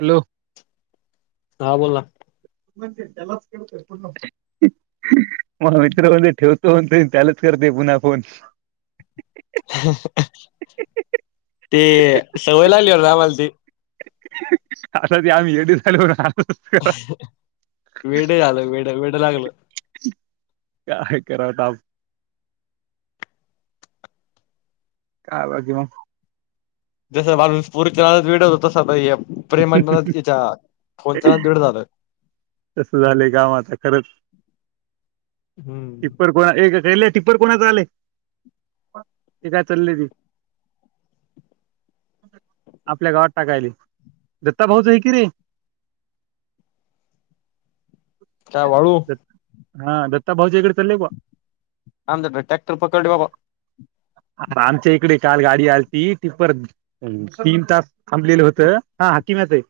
Hello हा बोल ना ला मग मित्रमध्ये ठेवतो त्यालाच करते पुन्हा फोन ते सवय लागलीवर आम्हाला त असं ते आम्ही एडी झालो होणार वेडे झालो वेडे वेड लागल काय कराव ताप काय बाकी मग? जस माणस [unintelligible] वेड होत तस भैया - हहह हह हा नादात वेड झालं. तस झालं काम आता खरंच. हम्म तितपर कोळा एक रेल् टिप्पर कोणात आले ते काय चालले ती आपल्या गावात टाकायली दत्ता भाऊच की रे काय वाळू हा दत्ता भााऊ जे कडे चाले बा थांब त्याचा टॅक्टर पकड बाबा अर आमच्या इकडे काल गाडी आलती ति परत तीन तास थांबलेलं होतं, हा ह तीनच आहे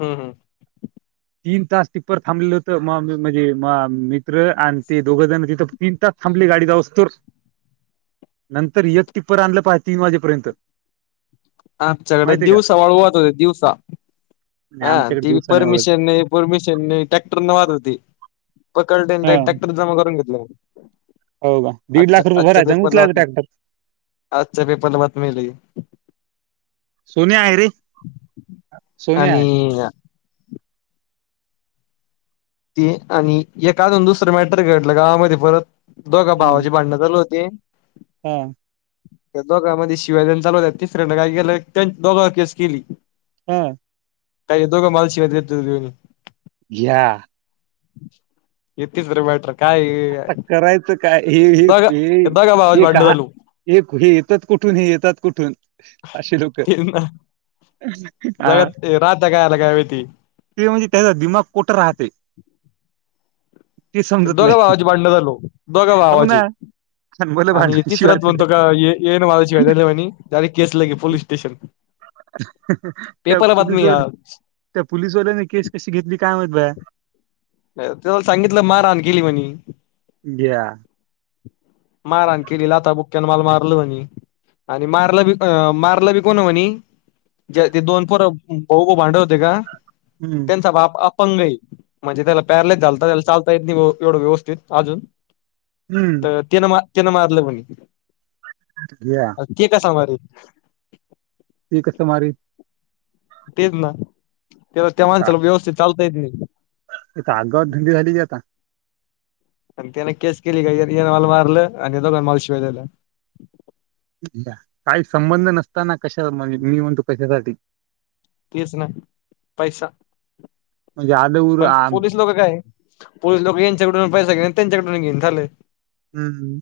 हम्म हम्म. तीन तास टिप्पर थांबलेलं होत म म म्हणजे म मित्र आणि ते दोघ जण तिथं तीन तास थांबले गाडी जाऊस्तोर नंतर एक टिप्पर आणलं पहाटे तीन वाजेपर्यंत आमच्याकडे माहितीय का दिवसा वाळू वाहत होते दिवसा नाही ह आमच्याकडे ती दिवसा नाही ओळख परमिशन नाही परमिशन नाही टॅक्टर न वाहत होती पकडतेेन हा टॅक्टर जमा करून घेतला य हो का दीड आजच्या, लाख रुपये आजच्या भरायचा आणि पेपर ला उचलायचं होत ट्रॅक्टर आजच्या पेपर ला बातमी आली सोन्या आहे रे सोन्या आहे. आणि ते आणि हे एक आजुन दुसरं मॅटर घेटलं का मधे परत दोघा भावाची भांडणं चालू होते. ते हम. त्या दोघांमध्ये शिव्या दयायला चालू होत तिसऱ्यांना काय केलं त्या दोघावर केस केली. हा का हे दोघ मला शिव्या देत होते म्हणून घ्या इतके सर्व मॅटर काय आता करायचं काय हे हे दोघा हे दोघा भावाची एक भांडणं ह चालू एक हे येतात कुठून हे येतात कुठून आशे लोक ह जगात राहत्या काय याला काय माहिती ते म्हणजे त्याचा दिमाग कोठ राहत ते ते समजत नाही. झालो दोघ हो ना भावाचे मला आणि भांडणाची तिसराच वाटी द्या कोणतर का येन भावाची [unintelligible] केस लागे पोललीस स्टेशन त्या पेपरला बातमी या. पुलिसवाल्या त्या पुलिसवाल्याने केस कशी घेतली काय माहित बा [inaudible] तेव्ह सांगितलं मारहान केली म्हणे [inaudible] मार हान केली लाता बुक्क्या न मला मारलं म्हणी आणि मारलं बी अ मारलं बी कोण म्हणी ज ते दोन फोर भाऊ भाऊ भांडत होते का? हम्म त्यांचा बाप पंगई म्हणजे त्याला पॅरलास झालता त्याला चालता येत नाही एवढं व्यवस्थित अजून हम्म. आत्ती न मारलं म्हणी घ्या अ के कसा मारल ते कसं मारी तेच ना त्या त्या इथं माणसाला व्यवस्थित चाल [inaudible] आगाव धंदे झाली की आता आणि त्याने केस केली यानं मला मारलं आणि आता आम्हाला शिव्या द्यायलाय काही संबंध नसताना कशा म्हणजे, मी म्हणतो कशासाठी तेच ना पैसा म्हणजे आलं उर पण आण पोलीस लोक काय पोलीस लोक यांच्या कुठून पैसा घेन त्यांच्या कुठून घेन झालं हम्म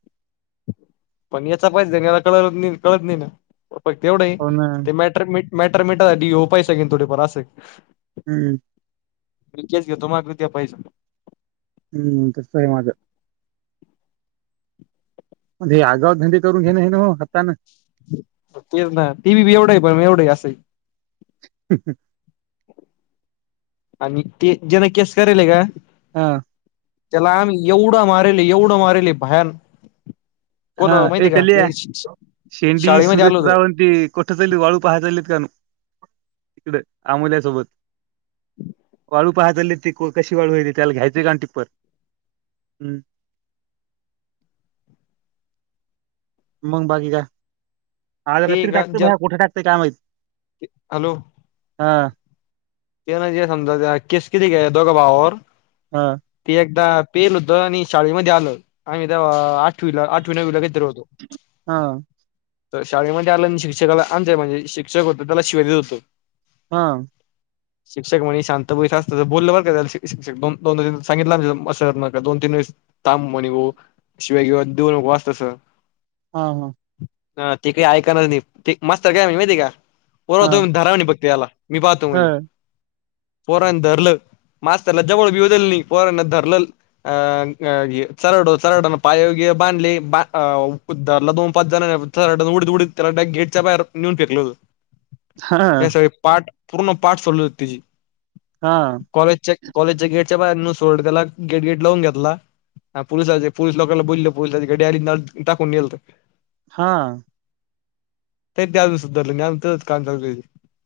पण याचा पाहिजेला कळत नाही कळत नाही ना फक्त येवढं आहे हो ना तो माँटर मी मॅटर मिेटायसाठी ह्यो पैसा घेईल थोडेफार असं आहे हम्म मी केस घेतो मागं द्या पैसं हम्म तसय माझं लय आगाव भंदी करून घेणे हे न ओ हतान तेच ना तेबी बेवड आहे पण एवढं आहे असं आहे हं ह आणि ते जेन केस करेलय का हा त्याला आम्ही एवढं मारेल एवढं मारेल भयान कोण हा माहितीय का एकल्या, ते शेंडी, शाळेमध्ये आल होत सुरेशराव ते कोठस वाळू पाहा चाल इकडं आमोल्या सोबत वाळू पाहाय चालेत ते कोकाशीवाळू आहे, त्याला घ्यायचा एक टिप्पर हम् मग बाकी काय आज ते रात्री का टाकतोय, ज्या भैया कुठे टकतय काय माहित हॅलो हा ते म्हणजे समजाच केस केली का दोघा भावावर हा ती एकदा पेल होतं आणि शाळेमध्ये आलं आम्ही आठ आठवी नवी काय तर हा तर शाळेमध्ये आलं शिक्षकाला अ म्हणजे शिक्षक होतं त्याला शिव्या देत होतो हा शिक्षक म्हणजे शांतपण असतं बोललं बर का शिक्ष दोन सांगितलं असं न दोन तीन वेस तांब म्हणे ग शिव्या किंवा दे न वा असतसं हा हा ह ठिक हाय ऐकायला लागलंय, मस्तर काय म्हणतं माहित आहे का हा पोरोनो धरा म्हणी फक्त याला मी पाहतो हा म्हणे. [inaudible] हां [unintelligible] पूर्ण पाठ सोलेल. हां [unintelligible] कॉलेज च्या कॉलेजच्याचे गेट. त्याच्या बाहेरनु सोड त्याला गेट गेट लावून घेतला पुोलिसाचे पोलिस लोकांला बोलले पोलिसची गाडी आली टाकून नेलत. हा. [unintelligible]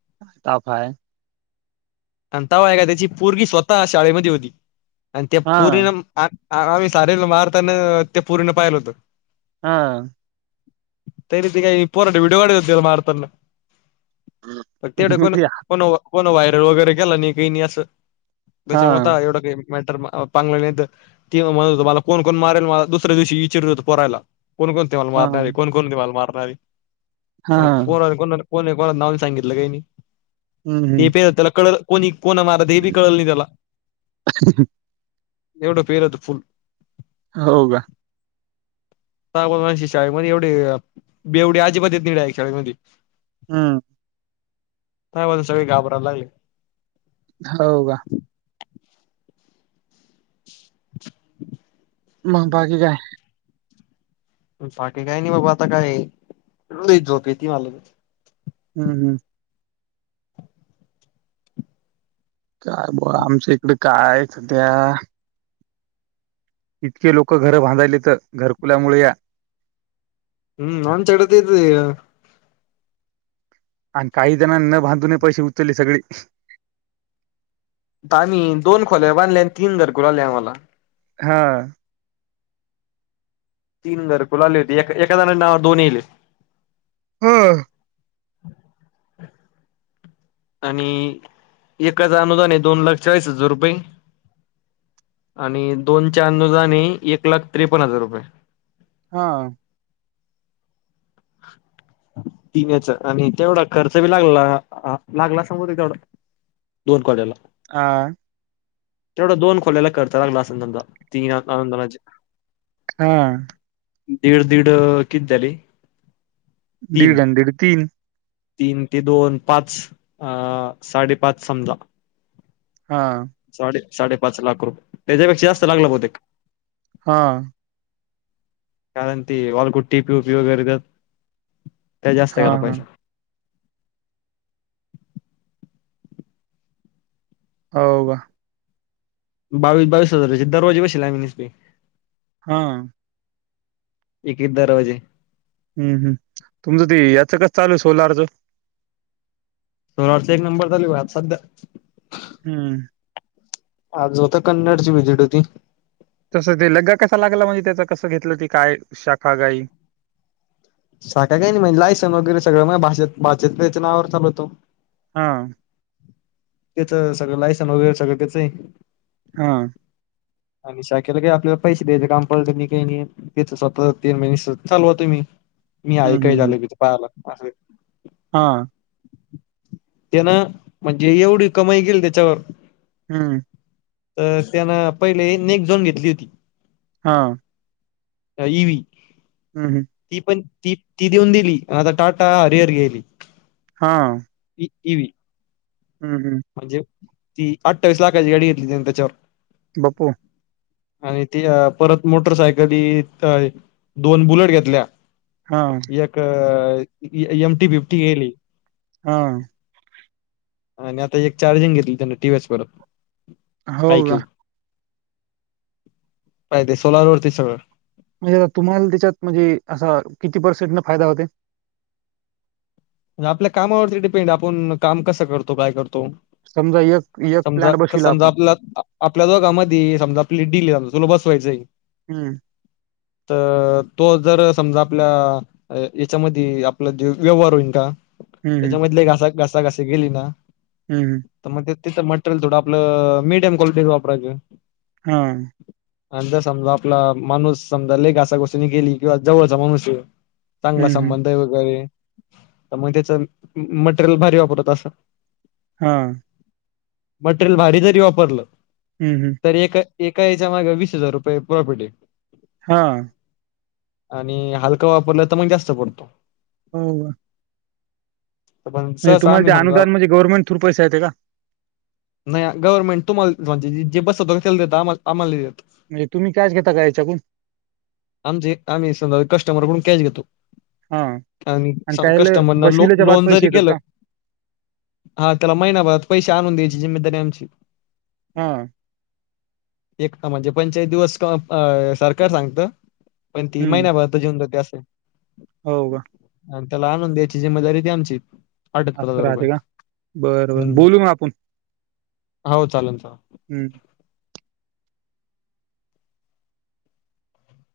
[unintelligible] [unintelligible] आहे का त्याची पोरगी स्वतः शाळेमध्ये होती [unintelligible] हां, ह आम्ही सारेला मारताना ते पूर्ण पाहिलं होतं. हा. [unintelligible] [unintelligible] वगैरे. [unintelligible] [inaudible] नाहीर हां, पांग नाही त म्हणत होत मला कोण कोण मारेल मला दुसऱ्या दिवशी विचि होतं पोरायला [inaudible] कोण कोण तेव्हा मारणार हां, कोण कोण होत मारणारे.. [unintelligible] [unintelligible] हां. कोण कोणा नाव सांगितलं काही की. हं, ते हं. प त्याला कड [unintelligible] कोणी. कोणा मारल ते बी कळल नाही त्याला. एवढं फेरत फुल. हो का. शाळेमध्ये एवढी बेवढे आजीबाजीच येत नाही शाळेमध्ये. हम्म. काय [unintelligible] सगळे घाबरायला हो का. [unintelligible] मग बाकी काय. बाकीे काय नाही बाबा आता काय लय झोप येती मला. हम्म हम्म. [unintelligible] काय सध्या [unintelligible] इतके लोकं घरं बांधायले तर घरकुलामुळे या हम्म आमच्याकडं तेच आहे आणि काही जणांना न बांधून पैसे उचलले सगळे आम्ही दोन खोल्या बांधल्या आणि तीन घरंकुलाले आम्हाला हा तीन घरकुल आली होती एकजणाच्या नावावर दोन येले हे हा [inaudible] आणि एकाच अनुदान दोन लाख चाळीस हजार रुपये आणि दोनच्या अनुजदाने एक लाख त्रेपन्न हजार रुपये हा तीन्याच आणि तेवढा खर्च बी लागला लागला सांगत तेवढा दोन खोल्याला हा तेवढा दोन खोल्याला खर्च लागला आसन हा दीड दीड किती झाली दीड दीड तीन तीन ते दोन पाच अ साडेपाच समजा हा साडे साडेपाच लाख रुपये त्याच्यापेक्षा जास्त लागलं बहुतेक हा कारण ती वालपुट्टी पीयूपी वगैरे देतात त्यात जास्त गेला हां, हां. पैसा हो का बावीस बावीस हजार दरवाजे बशेल आम्ही निसते हा एक एक दरवाजे हम्म हम् तुमचं ते याच कस चालू आहे सोलारचं सोलारच एक नंबर चालू आहे भाऊ सध्या हम्म आज होत कन्नड ची विजिट होती तसं ते लग्गा कसा लागला म्हणजे त्याच कसं घेतलं ते काय शाखा काही शाखा काही नाही म्हणजे लायसन वगैरे सगळं माझा भाचा त्याच्या नावावर चालतो हा त्याच सगळं लायसन वगैरे सगळं त्याचही हा आणि शाखेला काही आपल्याला पैसे द्यायचे काम पडत मी काही नाहीच स्वतः तीन महिने चालवतु म्ही मी हाय काय झाल बीत पाहायला अस हा त्या ना म्हण एवढी कमाई केली त्याच्यावर हम्म तर त्यानं पहिले नेक झोन घेतली होती हा का ही बी ती पण ती तीघेउन दिली. आता टाटा हरिहर घ्यायली. हा- कम [unintelligible] म्हनजे? ती अठ्ठावीस लाखाची गाडी घेतली त्यांनी त्याच्यावर. बा्पू आणि त परत मोटरसायकली [unintelligible] दोन बुलेट घेतल्या. हां, एक अ एम टी फिफ्टी गेली. हा. आणि आता एक चार्जिंग घेतली त्यांन टी व्ही यस परत. हो का? पाहि ते सोलार वरती सगळं. म्हणजे आ तुम्हाला त्याच्यात म्हणजे असा किती पर्सेंट न फायदा होते? णते आपल्या कामावरती डिपेंड. आपण काम कसं करतो काय करतो.. समजा एक एक समजा, प्लांट बसविला समजा आपण. आप -आपल्या दोघामध्ये समजा डिली सम [unintelligible] तुल बसवायचं हाय? हम्म. त तो जर समजा आपल्या याच्यामध्ये आपला. जो व्यवहार होईल का? हं, त्याच्यामधले घाास--घास कशी गेली ना. हूं हूं. त्याचं मटेरियल थोडं आपलं मिडियम क्वालिटीच वापरायचं. हा. आणिं जर समजा आपला माणूस समजा लेक अशा गोष्टीनी गेली किंवा जवळचा माणूस चांगला हं, हं. संबंध आहे वगैरे. तर मग त्याच मटेरियल भारी वापरत असं. हा. मटेरियल भारी जरी वापरलं- हं, हं. तरी एक एका याच्या मागे वीस हजार रुपये प्रॉपर्टी. हा. आणि हलकां वापरला तर मग जास्त पडतो. हो. पण म्हणजे सहसा तुम्हाला आम्ही ते समजा अनुदान म्हणजे गव्हर्नमेंट थ्रू पैसे येते का? नाही गव्हर्मेंट तुम्हाला म्हणजे जे बसत अस भलत्याल देता आम्हा आम्हाला नाही देत म्हणजे तुम्ही कॅश घेता का याच्याकून? आमचे आम्ही समजा कस्टमरकडून कॅश घेत हां. [inaudible] [unintelligible] आणि त्यायले कस्टमनला लोक बसविल्याच्या बाद लोन पैसे जरी येतात गेलं का? आ त्याला महिनाभरात पैसे आ आणून द्यायची जिमेदारी आमची हा एक ता म्हणजे पंचेआयत दिवस काम अ सरकार सांगत पण ती हम्म. महिनाभरातच येऊन जाते असं [inaudible] हो का आन त्याला आणून द्यायची जिम्मेदारी ती आमची अठ्याहत्तर असं हजार रुपये राहतें का बर बर हम्म बोलू मग आपण हो चालेल चालेल हम्